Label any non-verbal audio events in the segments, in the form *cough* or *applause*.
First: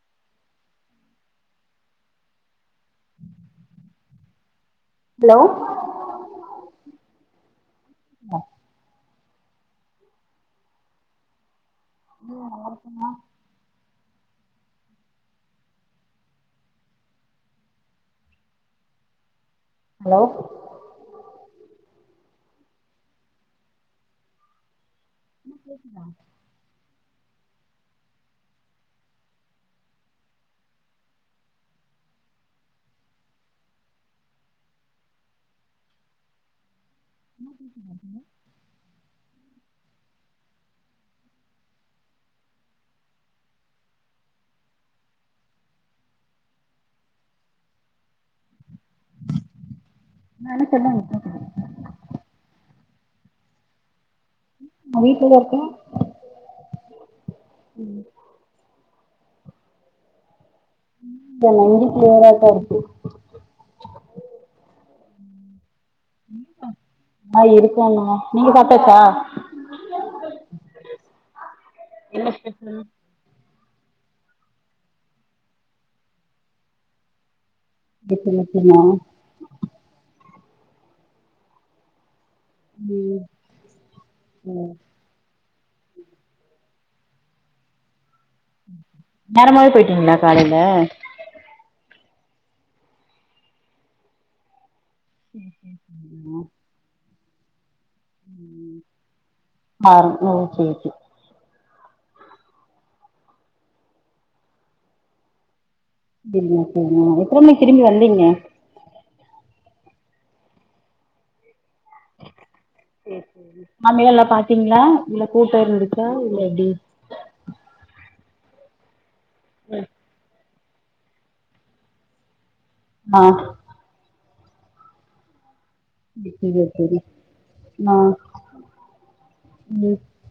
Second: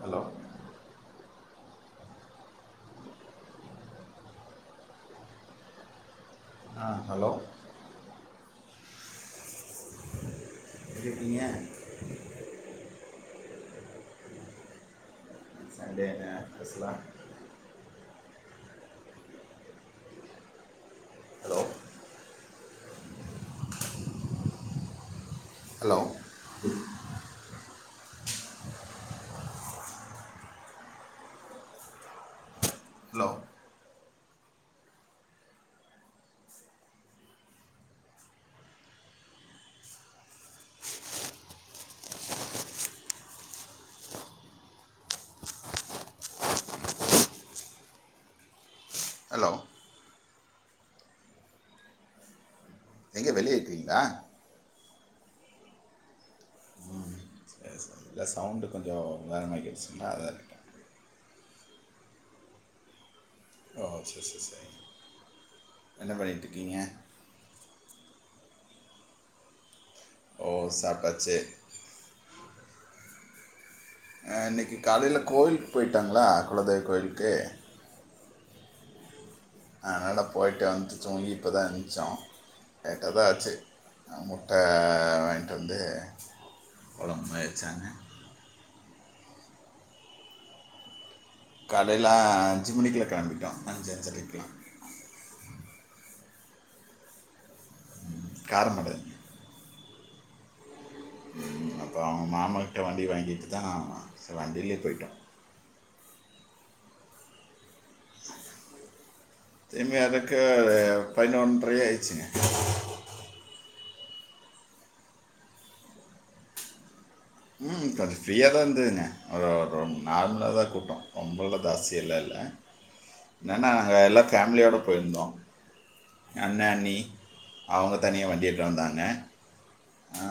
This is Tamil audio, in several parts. ஹலோ ஹலோ ஆ ஹலோ அ எப்டி இருக்கீங்க நல்லாருக்கீங்ளா *unintelligible* அஸ்லாம் hello hello hello hello *inaudible* hello என்னானு சொல்லுங் எங்க வெளிய இருக்றீங்ளா வீட்ல தா இருக்கே இல்ல சவுண்டு கொஞ்சோ உதரணமா கேட்டுச்சுங்களா அதா கேட்ட இப்ப நஞ்சு கிளியரா தா இருக்கு ஓ சேரி சேரி சேரி என்ன பண்ணிட்டுக்கீங்க ட்டண்ணுங்க நீங்க சாப்டாச்சா ஓ சாப்டாச்சி அ இன்னக்கி காலைல கோயிலுக்கு போயிட்டாங்களா குலதெய்வ கோயிலுக்கு மிகப்பெரிய *unintelligible* ஆ அதனால போய்ட்டு வந்துட்டு தூங்கி இப்பதா எந்ச்சோ லேட்டா ம் தா ஆச்சு அ முட்ட ம் வாங்கிட்டு வந்து கொழம்பு மேரி வச்சாங்க நேரமாவே பேய்ட்டீங்ளா காலைல காலைல அஞ்சு மணிக்லா களம்பிட்டோ அஞ்சு அஞ்சரைக்லா *unintelligible* காரமட மாறுங் ஓக்கே ஓக்கே ம் அப்ப அவங்க மாமாகிட்ட வண்டி வாங்கிட்டு தா சே வண்டிலேயே போய்ட்டோ *unintelligible* சேரிங்க எத்தன மணிக்கு திரும்பி வந்தீங்க திரும்பி வரதுக்கு பதினோன் பிரையாயிருச்சிங்க சேரி சேரி சாமிலா நல்லா பாத்தீங்களா இல்ல கூட்டோ இருந்துச்சா இல்ல எப்டி ம் *unintelligible* ஃப்ரீயா தா இருந்துதுங்க ஒரு ஒரு நார்மலா தா கூட்டோ ரொம்பல்லா தாஸ்தியெல்லா இல்ல ஆ னன்னா எல்லாத் ஃபேம்லியோட போயிருந்தோ அண்ண சேரி அண்ணி சேரி அவங்க ஆ தனியா வண்டி எட்டு வந்தாங்க ம் ஆ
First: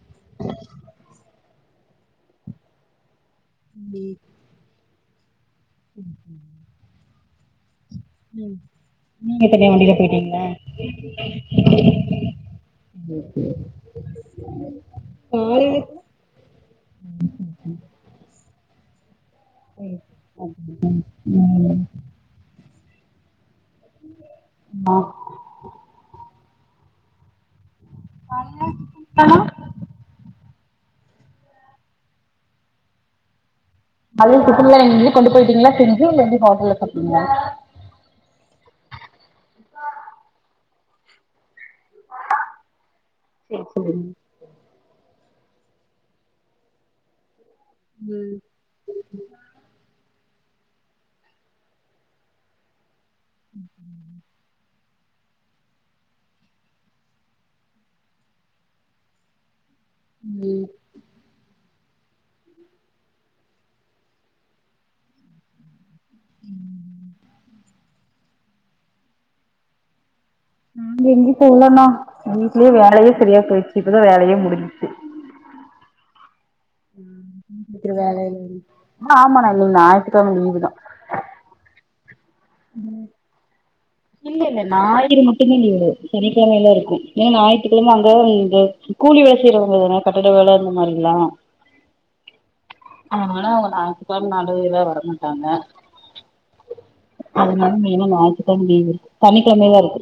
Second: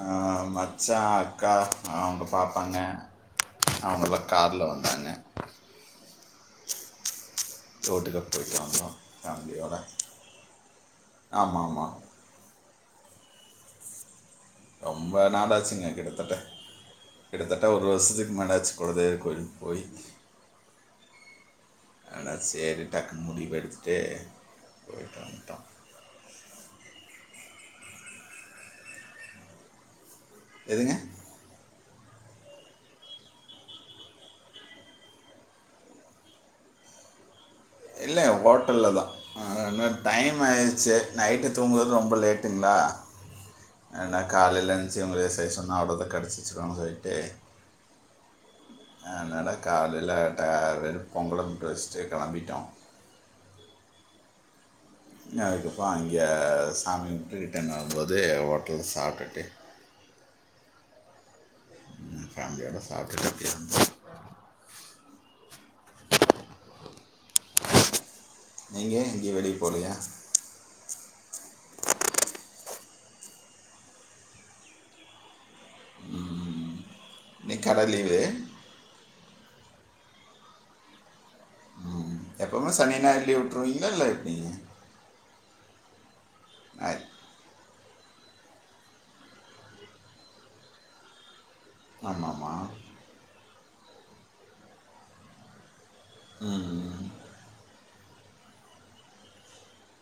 மச்சா அக் க்கா அவங்க பாப்பாங்க ம் அவங்கல்லா கார்ல வந்தாங்க ரோட்டுக போயிட்டு ம் வாந்தோ நீங்க தனியா ஃபேமிலியோட வண்டில போயிட்டீங்ளா ஆம்மாம்மா ம் ரொம்ப காலைல நாளாச்சுங்க கிட்டத்தட்ட கிட்டத்தட்ட ஒரு வருஷத்துக்கு மேலாச்சு குலதெய்வகோயில் ஆனால் சரி *inaudible* டக்குன்னு முடிவு எடுத்துட்டு ஆ போய்ட்டு வண்டோ *unintelligible* எதுங்க அது சிக்கன்லா நீங்க இங்கிருந்து கொண்டு போயிட்டீங்களா செஞ்சு இல்ல எப்டி ஹோட்டல்ல சாப்டீங்ளா இல்ல ஹோட்டல்லதா ஆனா டைம் ஆயிரு சேரி நைட்டுத் தூங்குவது ரொம்ப லேட்டுங்களா சேரி சேரிங்க ஏன்னா காலைலருந் இவுங்களே சைஸ் சொன்னா அவளதா கெடச்சிருசின்னு சொல்டு ஆ என்னடா காலேல ஆ வெறு பொங்கல மட்டு வச்சுட்டு கெளம்பிட்டோ ம் ம் ம் நா அதுக்கப்றோ அங்க சாமி கும்டுட்டு ரிட்டன் வரும்போது ஹோட்டல்ல சாப்டுட்டு ம் ம் ஃபேமிலியோட சாப்டுட்டு அப்டியே வந்தோ ம் ம் நீங்க எங்கயு வெளிய போலயா நாங்க எங்கயு போலண்ணா வீட்லயே வேலயே சரியா போயிடுச்சு இப்பதா வேலயே முடிஞ்ச்சு ம் ம் ம் வீட்ல இருக்ற வேலைல நீ ஆமா நா ம் ஞாயித்துக்கெழம லீவுதா எப்பவுமே சனி ஞாயிறு லீவு விட்டுருவீங்க இல்ல இல்ல ஞாயிறு மட்டுமே லீவு சனிக்கிழம எல்லா இருக்கு ஞாயிறு ஏன்னா ஞாயித் சனிக்கிழம அந்த இந்த கூலி வேல செய்றவங்க தான கட்டட வேல அந்த மாரில்லா ஆமாமா அப்றோ நடுவுல வரமாட்டாங்க ம் அது மாரி இனிம ஞாயித்துகெழம லீவு சனிக்கெழமதா இருக்கு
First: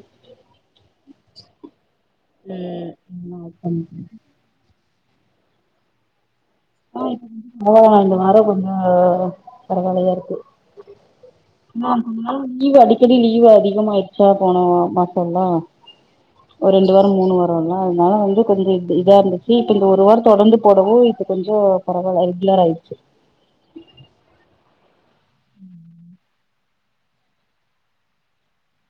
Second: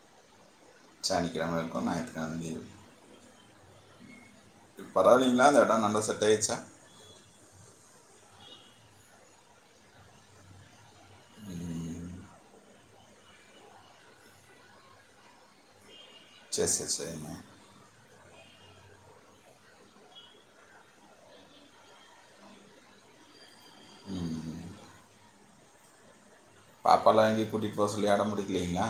சனிக்கிழமை இருக்கும் ஞாயிற்றுக்கிழமை ம் லீவு ம் ஆமா அதுக் வந்து இப்ப பரவாயில்லீங்களா அந்த எடோ நல்லா செட் ஆயிருச்சா ஆ இப் ஆ இந்த வாரோ கொஞ்சோ பரவாலையா இருக்கு நா ம் முன்னால வந் லீவு அடிக்கடி லீவு அதிகமாயிடுச்சா போன மாசந்தா சரி ஒரு ரெண்டு சரி வாரோ சரிங்க மூணு வாரல்லா அதனால வந்து கொஞ்சோ இது இதா இருந்துச்சு இப்ப இந்த ஒரு வாரோ தொடர்ந்து போடவு இப் கொஞ்சோ பரவால்ல ரெகுலர் ஆயிருச்சு பாப்ப எல்லா எங்கயு கூட்டிட்டு போக சொல்லி அடம் புடிக்கலீங்களா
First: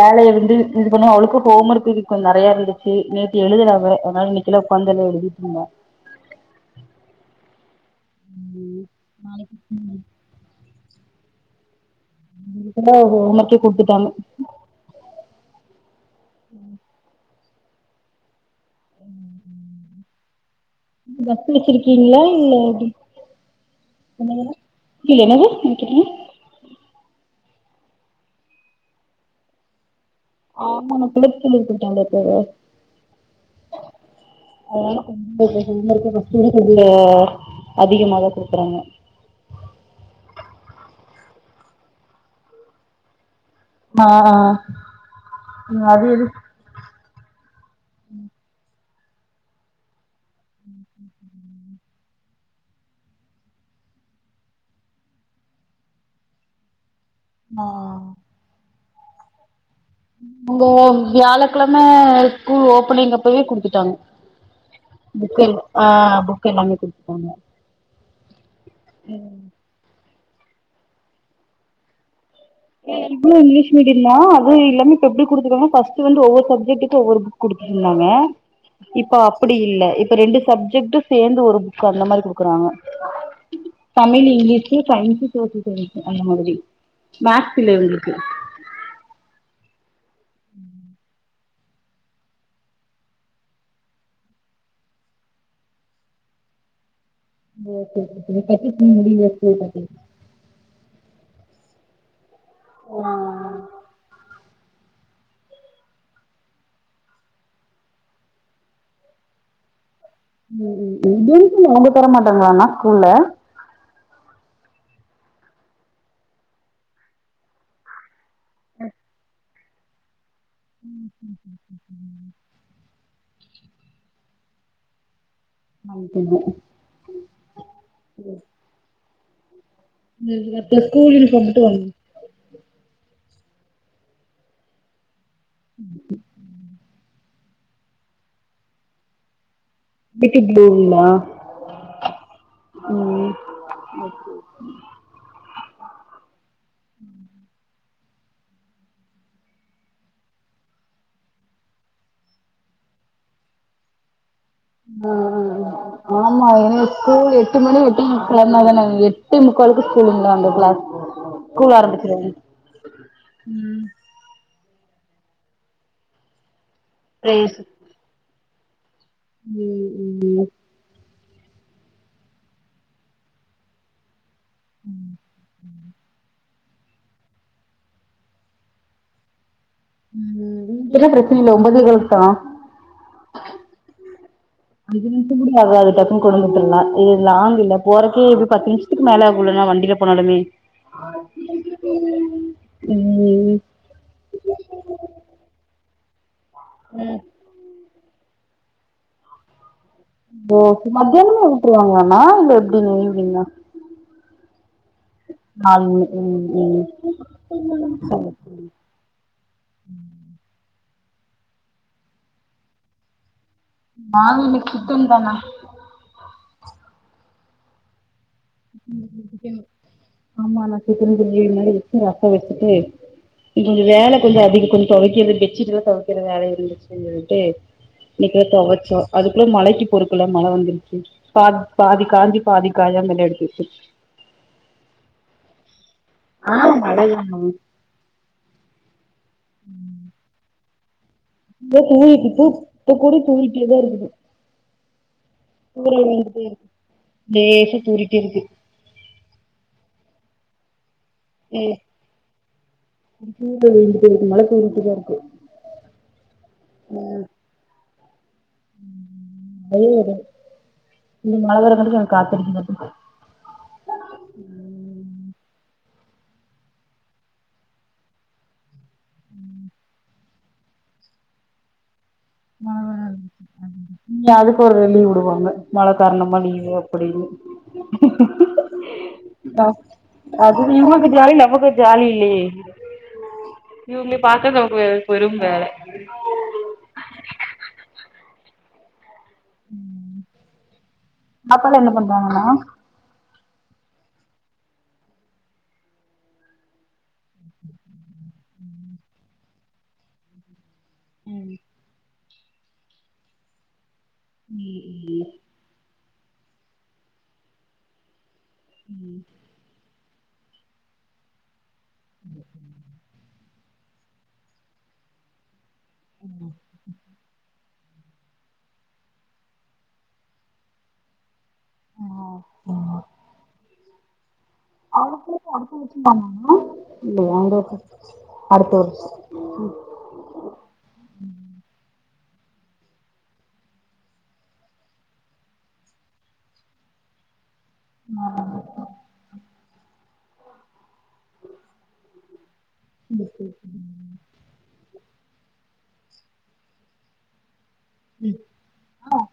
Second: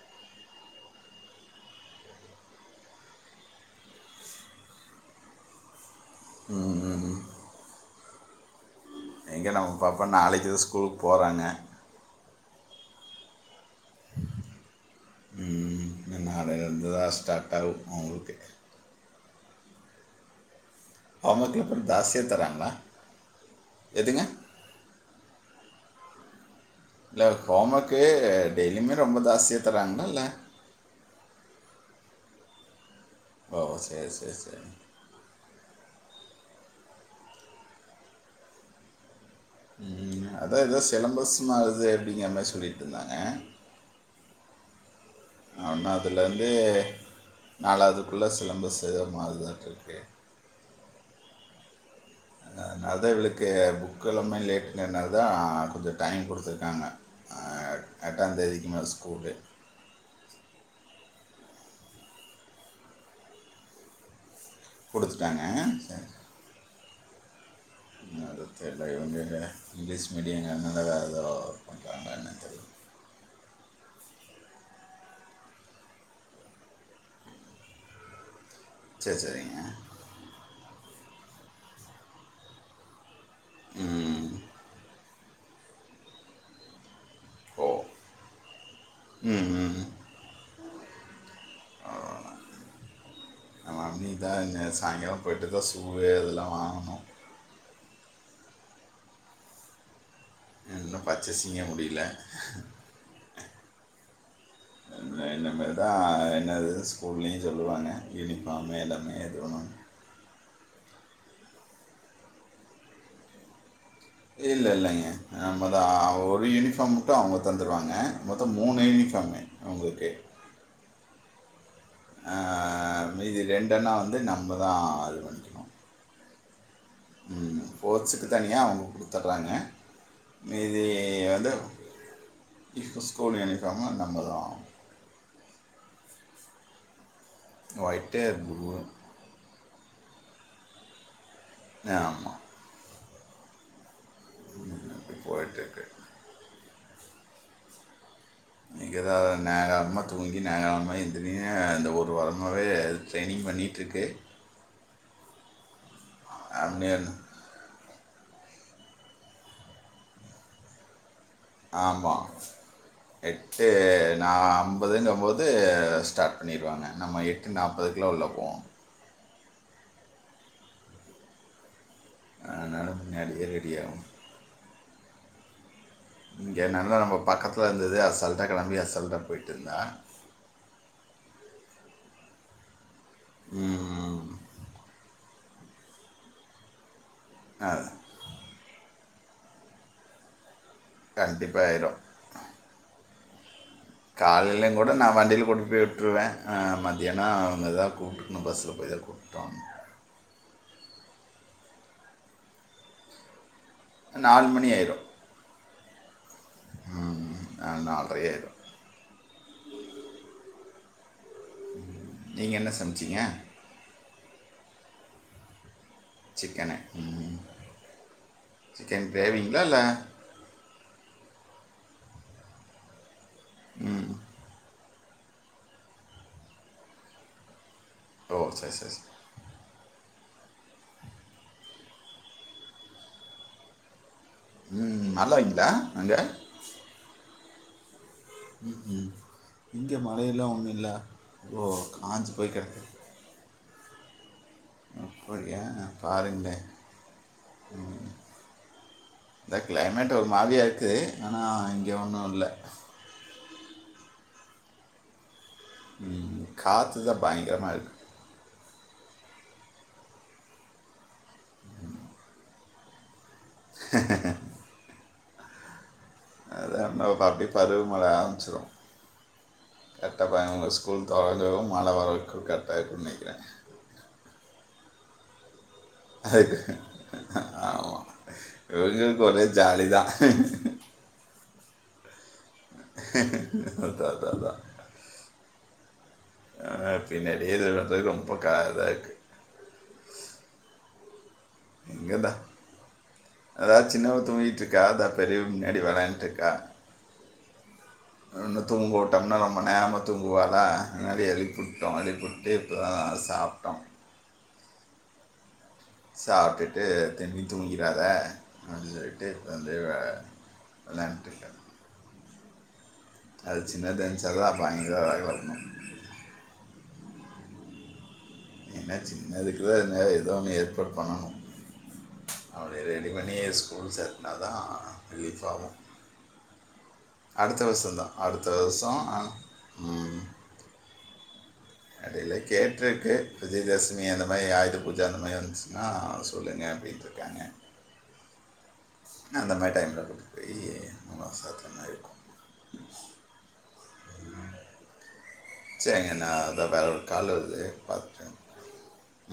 வேலய வந்து இது பண்ண அவளுக்கு ஹோம் ஒர்க் இது கொஞ்சோ நெறையா இருந்துச்சு நேற்று எழுதுல அவ அதனால இன்னைக்குல்ல உட்காந்தல்ல எழுதிட்டு இருந்தே உம் உம் உம் நம்ம பாப்பா நாளைக்குதா ஸ்கூல் போறாங்க இவங்களுக்குண்டா ஹோமொர்க்கே குடுத்துட்டாங்க ந நாளைல இருந்துதா ஸ்டாட் அவ் அவங்களுக்கு பஸ் ஹோம்ஒர்க்கில் அப்புறம் வச்சிருக்கீங்களா ஜாஸ்தியாக இல்ல தராங்களா எப்டி எதுங்க என்னங்கனா இல்ல என்னது என்ன கேட்டிங்க இல்ல ஹோமக்கு டெய்லிமே ரொம்ப தாஸ்தியா தராங்ளா இல்ல ஆமாண்ணா *unintelligible* அதனால ஓ சரி சரி சரி கொஞ்ச ஹோமோற்கு *unintelligible* அதிகமாதான் கொடுக்குறாங்க உம் அதான் ஏதோ சிலம்பஸ்னா அது அப்படிங்கற மாதிரி சொல்லிட்டு இருந்தாங்க ஆஹ்ஹ் ஆனா அதுலருந்து நாலாவதுக்குள்ள சிலம்பஸ் ச மாறுதான்ட்டு இருக்கு அதனால தான் இவளுக்கு புக் எல்லாமே லேட்டுங்கனால தான் கொஞ்சம் டைம் குடுத்துருக்காங்க ஆ எட்டாம் தேதிக்கு மே கூடு அங்க வியாழக்கிழமை ஸ்கூல் ஓபனிங் அப்பவே குடுத்துட்டாங்க புக் கொடுத்துட்டாங்க எல்லா ஆஹ் புக் எல்லாமே குடுத் ஆமா *unintelligible* இங்கீலீஸ் மீடியங்க என்னென்ன வேறு ஏதோ பண்ணுறாங்கணு தெரில இவ்ளு இங்லீஸ் மீடியம் தான் அது இல்லாம இப்ப எப்டி குடுத்துருக்காங்கனா பர்ஸ்ட்டு வந்து ஒவ்வரு சப்ஜெக்டக்கும் ஒவ்வொரு புக் குடுத்துருந்தாங்க இப்ப சரி அப்டி சரிங்க இல்ல இப்ப ரெண்டு சப்ஜெட்டும் சேர்ந்து ஒரு புக் அந்த மாதிரி குடுக்குறாங்க தமிழ் ம் இங்லிஸ் சைன்ஸ் சரி சரி அந்த மாதிரி மாக்ஸ் ஓ இல்ல இவங்களுக்கு ம் *inaudible* ம் இன்னிகிதா சாய்ங்காலம் போயிட்டுதான் சூவு இதெல்லாம் வாங்கணும *unintelligible* இன்னும் பர்ச்சேஸிங்கே முடியல உஹ் இனிமே தான் என்னது ஸ்கூல்லயும் சொல்லுவாங்க யூனிஃபார்ம் எல்லாமே இது பண்ணுவாங்க எதுமே அவஙக தர மாட்டாங்களாண்ணா ஸ்கூல்ல இல்லை இல்லைங்க நம்மதான் ஒரு யூனிஃபார்ம் மட்டு அவங்க தந்துடுவாங்க மொத்தோ மூணு யூனிஃபார்மு அவங்களுக்கு உம் உம் *inaudible* ஆ மீதி ரெண்டுன்னா வந்து நம்ம தான் அது பண்ணிக் *unintelligible* ம் போட்ஸுக்கு தனியா அவங்க கொடு தர்றாங்க *unintelligible* ஸ்கூல் யூனிஃபார்ம் மட்டும் வந்து இப்போ ஸ்கூல் யூனிபார்ம் நம்மதான் ம் *inaudible* *unintelligible* வித் ப்ளூங்ளா ஏமா ம் *inaudible* போயட்டுக்கு உம் மிகதாவது நேகாலமாக தூங்கி நேகாலமா *inaudible* என இந்த ஒரு வாரமாவே ட்ரெயினிங் பண்ணிட்டுருக்கு ம் ம் ஆமா ஏ அப்படியே ஸ்கூல் எட்டு மணி விட்டு கிளம்புனாதானே எட்டு முக்காளுகு ஸ்கூலுங்ளா அந்த கிளாஸ் ஸ்கூல் ஆமா ஆரம்பிச்சிரு எட்டே நா ப்பதுங்கம்போது ஸ்டார்ட் பண்ணிடுவாங்க நம்ம எட்டு ப்ரேயர்ஸ் நாப்பதுகுள்ள உள்ள போனும் ம் ம்ம் உ ஆனாலும் *unintelligible* ரெடியாகு *inaudible* இங்கேனன்னா நம்ப பக்கத்துல இருந்தது அசால்ட்டா கெளம்பி அசால்ட்டா போயிட்டு இருந்த ம் நீங்க என்ன பிரச்சனைலை *unintelligible* ம்ம் அஞ்சு நிமிஷம் கூட ஆகாது டக்குனு கொண்டுவந்துட்லாம். *unintelligible* ஆலில்ல அது போறக்கே எப்டி பத்து நிமிஷத்துக்கு *unintelligible* வண்டில போனாலுமே கண்டிப்பாக ஆயிரும் ம் ம் காலலையும் கூட நா வண்டில கொண்டு போய் விட்டுருவேன் மத்தியான அவுங்க தான் கூப்ட்டுக்கணும் பஸ்ல போய் தான் கூப்டும் ஓ மத்தியானம உட்டுருவாங்களாணா இல்ல எப்டி இவ்னிங்கா நாலு மணி ஆயிரும் ம், நாலு *unintelligible* நாலரை ஆயிரும் ம் நீங்க என்ன சமச்சீங்க நானும் இன்னைக்கு சிக்கன் தானா சிக்கனு உம் *unintelligible* ஆமாங் சிக்கன் கிரேவி மாரி வச்சுட்டு ரச வச்சுட்டு கொஞ்சம் வேல கொஞ்ச அதிக கொஞ் தொவைக்கிறது பெச்சிட் எலாம் தொவைக்கிறத வேல இருந்துச்சுன்ட்டு ஓ இன்னைக்கு சரி சரி தொவச்சோம் சரி. அதுக்குள்ள மழைக்கு போறதுக்குள்ள மழ வந்துருச்சு பாதி பாதி காஞ்சு பாதி காயாமலே எடுத் *inaudible* உம் நல்லா *unintelligible* அங்க ஆ மழ தாங்க உம் உம் இங்க மழயெல்லா ஒண்ணு ல்ல ஏதோ கூவிட்டு இருக்கு இப்ப கூட தூங்கிட் எதோ இருக்குது அப்படியா தூறல் வந்துட்டே பாருங்களேன் இருக்கு லேசா தூறிட்டே இருக்கு இந்த கிளைமேட் ஒரு மாரியா இருக்கு ஆனா இங்க ஒண்ணும் இல்ல தூத்தல் விழுகுது மழ தூறிட்டு தா இருக்கு உம் காத்துதா பயங்கரமா இருக்கு *unintelligible* இங்க மழ வரங்காட்டிக்கு அங்க காத்தடிக்குது அதா *unintelligible* அப்டி பருவ மழ ஆரம்பச்சுரும் உம் கரக்டா பாருங்க ஸ்கூல் தொறக்கவும் மழ வரவும் ஆ இனி அதுக்கு ஒரு லீவுடு வாங்க மழ காரணமா அதுக்கு லீவு அப்டின்னு ஆமாம் இவங்களுக்கு ஒரே ஜாலி தான் அ *unintelligible* ஜாலி இல்லையே அதான் இவங்கள அதான், பாக்க அதான் நமக்கு வேற பெரும் வேல பின்னாடி *unintelligible* ரொம்ப காதா இருக்கு உம் பாப்பல என்ன பண்றாங்கண்ணா அதா சின்னவ தூங்கிட்டு இருக்கா அதா பெரியவு முன்னாடி விளையாண்டு இருக்கா இன்னு தூங்குட்டோம்னா ரொம்ப நேரமா தூங்குவால அதா ம் எழிப்புட்டோ எழிப்புட் ப்பி இப்போதா சாப்ட்டோ *inaudible* சாப்டுட்டு திரும்பி தூங்கிறாத அப்டின்னு சொல்லிட்டு *unintelligible* நன்றிக்கா *inaudible* அது சின்னதா இருந்ச்சதா பயங்கர *unintelligible* வரணு ஆமா ஏன்னா சின்னதுக்குதா என்னா ஏதோ ஒன்னு ஏற்பாடு பண்ணணு. அவன ரெடி பண்ணி ஸ்கூல் சேத் *inaudible* அடுத்த வருஷந்தானா மேம் இல்லயா அடுத்த *unintelligible* வருஷம் தான் அடுத்த வருஷம் வருஷோ அதுல கேட்டுருக்கு விஜயதசமி அந்த மாரி ஆயுத பூஜா அந்த மாரி வந்துச்சுன்னா சொல்லுங்க அப்படின்ட்ருக்காங்க *inaudible* அந்த மாரி டைம்ல கூட்டு பெய் *unintelligible* *inaudible* சரிங்கண்ணா அதா வேற ஒரு கால் வருது பார்த்துட்டேன் ம் ஆஹ்